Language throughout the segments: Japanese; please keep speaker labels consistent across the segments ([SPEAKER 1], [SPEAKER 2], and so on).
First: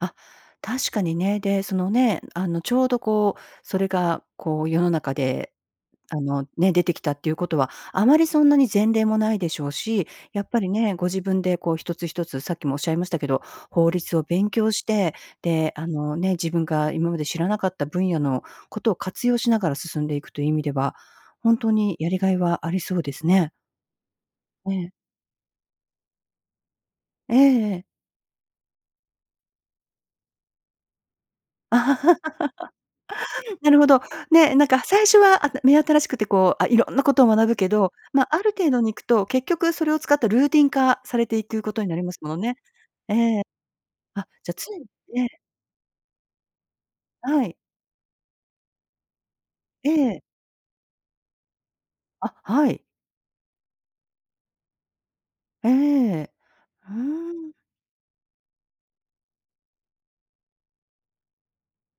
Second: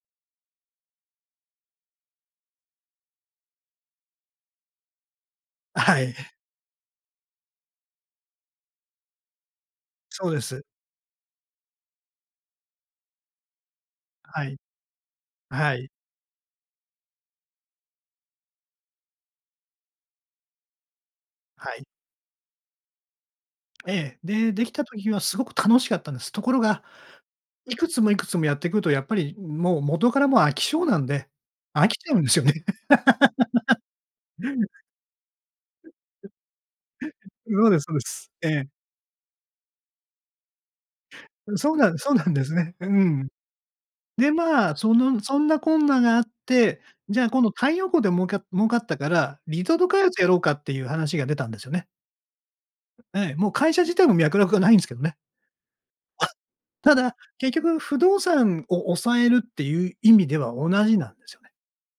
[SPEAKER 1] あ、確かにね。で、そのね、あの、ちょうどこう、それがこう、世の中で、
[SPEAKER 2] あ、はい。
[SPEAKER 1] あのね、出てきたっていうことは、あまりそんなに前例もないでしょうし、
[SPEAKER 2] そうで
[SPEAKER 1] やっぱ
[SPEAKER 2] す。
[SPEAKER 1] りね、ご自分でこう1つ1つ、さっきも仰いましたけど、法律を
[SPEAKER 2] は
[SPEAKER 1] 勉
[SPEAKER 2] い。
[SPEAKER 1] 強して、
[SPEAKER 2] あ、
[SPEAKER 1] で、
[SPEAKER 2] は
[SPEAKER 1] あ
[SPEAKER 2] い。
[SPEAKER 1] の、ね、自分が今まで知らなかった分野のことを活用しながら進んでいくという意味では、ほん
[SPEAKER 2] は
[SPEAKER 1] と
[SPEAKER 2] い。
[SPEAKER 1] にやりがいはありそうですね。
[SPEAKER 2] ええ、で、出来
[SPEAKER 1] え
[SPEAKER 2] た
[SPEAKER 1] え。
[SPEAKER 2] 時はすごく楽しかったんです。ところが、
[SPEAKER 1] えええ
[SPEAKER 2] い
[SPEAKER 1] え。
[SPEAKER 2] くつもいくつもやってくると、やっぱりもう元からもう飽き性なんで、飽きちゃうんですよね。
[SPEAKER 1] なる ほど。ね、なんか最初はあた目 新しくてこう、色んなことを学ぶ
[SPEAKER 2] 今
[SPEAKER 1] け
[SPEAKER 2] まで、そ
[SPEAKER 1] ど、
[SPEAKER 2] うで
[SPEAKER 1] ま、
[SPEAKER 2] す。
[SPEAKER 1] あ
[SPEAKER 2] え
[SPEAKER 1] る
[SPEAKER 2] え。
[SPEAKER 1] 程度に行くと、結局それを使ったルーティン化されてい
[SPEAKER 2] うん。
[SPEAKER 1] くこ
[SPEAKER 2] そう
[SPEAKER 1] とに
[SPEAKER 2] な
[SPEAKER 1] な
[SPEAKER 2] ん
[SPEAKER 1] り
[SPEAKER 2] そ
[SPEAKER 1] ま
[SPEAKER 2] う
[SPEAKER 1] す
[SPEAKER 2] な
[SPEAKER 1] も
[SPEAKER 2] ん
[SPEAKER 1] の
[SPEAKER 2] です
[SPEAKER 1] ね。
[SPEAKER 2] ね、う
[SPEAKER 1] え
[SPEAKER 2] ん。
[SPEAKER 1] え。あ、
[SPEAKER 2] で、
[SPEAKER 1] じゃ
[SPEAKER 2] まあ、
[SPEAKER 1] 常に
[SPEAKER 2] その
[SPEAKER 1] え
[SPEAKER 2] そ
[SPEAKER 1] え。
[SPEAKER 2] んなこんながあって、じゃあ今
[SPEAKER 1] は
[SPEAKER 2] 度
[SPEAKER 1] い。
[SPEAKER 2] 太陽光でもうか儲かったから、リゾート
[SPEAKER 1] え
[SPEAKER 2] 開発
[SPEAKER 1] え。
[SPEAKER 2] やろうかっていう話が出たんですよね。
[SPEAKER 1] あ、はい。
[SPEAKER 2] ええ、もう会社自体も脈絡がないんですけどね。
[SPEAKER 1] ええ、ふう
[SPEAKER 2] ただ、結
[SPEAKER 1] ん。
[SPEAKER 2] 局不動産を押さえるっていう意味では同じなんですよね。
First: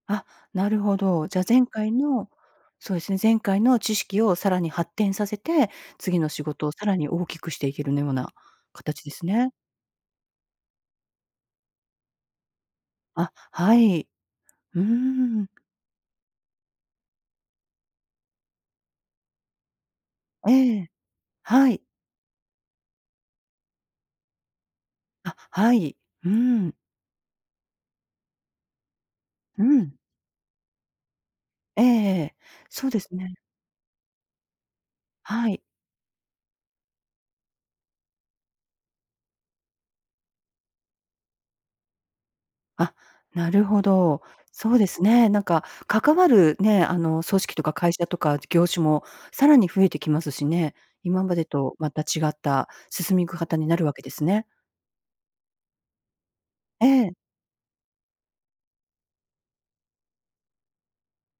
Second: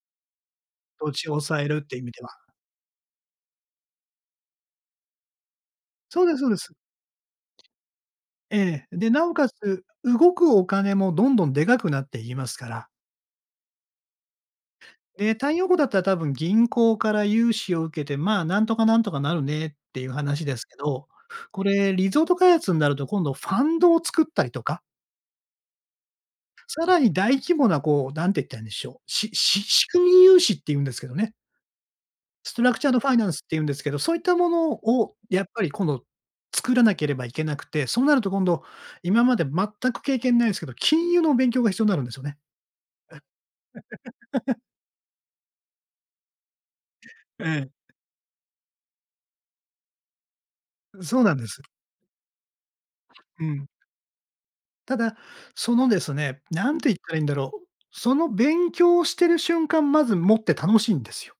[SPEAKER 1] あ、なるほ
[SPEAKER 2] 土地
[SPEAKER 1] ど。
[SPEAKER 2] を
[SPEAKER 1] じゃあ、
[SPEAKER 2] 押さ
[SPEAKER 1] 前
[SPEAKER 2] えるっ
[SPEAKER 1] 回
[SPEAKER 2] ていう意味で
[SPEAKER 1] の
[SPEAKER 2] は。
[SPEAKER 1] そうですね。前回の知識をさらに発展させて、次
[SPEAKER 2] そう
[SPEAKER 1] の
[SPEAKER 2] です
[SPEAKER 1] 仕
[SPEAKER 2] そうで
[SPEAKER 1] 事
[SPEAKER 2] す。
[SPEAKER 1] をさらに大きくしていけるねような
[SPEAKER 2] ええ。
[SPEAKER 1] 形
[SPEAKER 2] で、
[SPEAKER 1] で
[SPEAKER 2] な
[SPEAKER 1] す
[SPEAKER 2] おか
[SPEAKER 1] ね。
[SPEAKER 2] つ、動くお金もどんどんでかくなっていきますから。
[SPEAKER 1] あ、はい。う
[SPEAKER 2] で、
[SPEAKER 1] ん。
[SPEAKER 2] 太陽光だったら多分銀行から融資を受けて、まあ、なんとかなんとかなるねっていう話ですけ
[SPEAKER 1] ええ、
[SPEAKER 2] ど、こ
[SPEAKER 1] はい。
[SPEAKER 2] れリゾート開発になると今度ファンドを作ったりとか。
[SPEAKER 1] あ、はい、うん。
[SPEAKER 2] さらに大規模なこう、なんて言ったらいいんでしょう、しし
[SPEAKER 1] う
[SPEAKER 2] 仕
[SPEAKER 1] ん。
[SPEAKER 2] 組み融資っていうんですけどね。
[SPEAKER 1] ええええ、
[SPEAKER 2] ストラクチ
[SPEAKER 1] そう
[SPEAKER 2] ャード
[SPEAKER 1] で
[SPEAKER 2] ファ
[SPEAKER 1] す
[SPEAKER 2] イナン
[SPEAKER 1] ね。
[SPEAKER 2] スっていうんですけど、そういったものをやっ
[SPEAKER 1] はい。
[SPEAKER 2] ぱり今度作らなければいけなくて、そうなると今度、今まで全く経験無いんすけど、金融の勉強が必要になるんですよね。
[SPEAKER 1] あ、なるほど。
[SPEAKER 2] ええ。
[SPEAKER 1] そうですね。なんか、関わる、ね、あの組
[SPEAKER 2] え
[SPEAKER 1] 織と
[SPEAKER 2] え。
[SPEAKER 1] か会社とか業種も、さらに増えてきますしね。
[SPEAKER 2] う、そ
[SPEAKER 1] 今
[SPEAKER 2] うな
[SPEAKER 1] ま
[SPEAKER 2] ん
[SPEAKER 1] で
[SPEAKER 2] です。
[SPEAKER 1] と、また違った進みく
[SPEAKER 2] う
[SPEAKER 1] 方に
[SPEAKER 2] ん。
[SPEAKER 1] なるわけですね。
[SPEAKER 2] ただ、そのですね、何
[SPEAKER 1] え
[SPEAKER 2] て言っ
[SPEAKER 1] え。
[SPEAKER 2] たらいいんだろう。その勉強をしている瞬間、まずもって楽しいんですよ。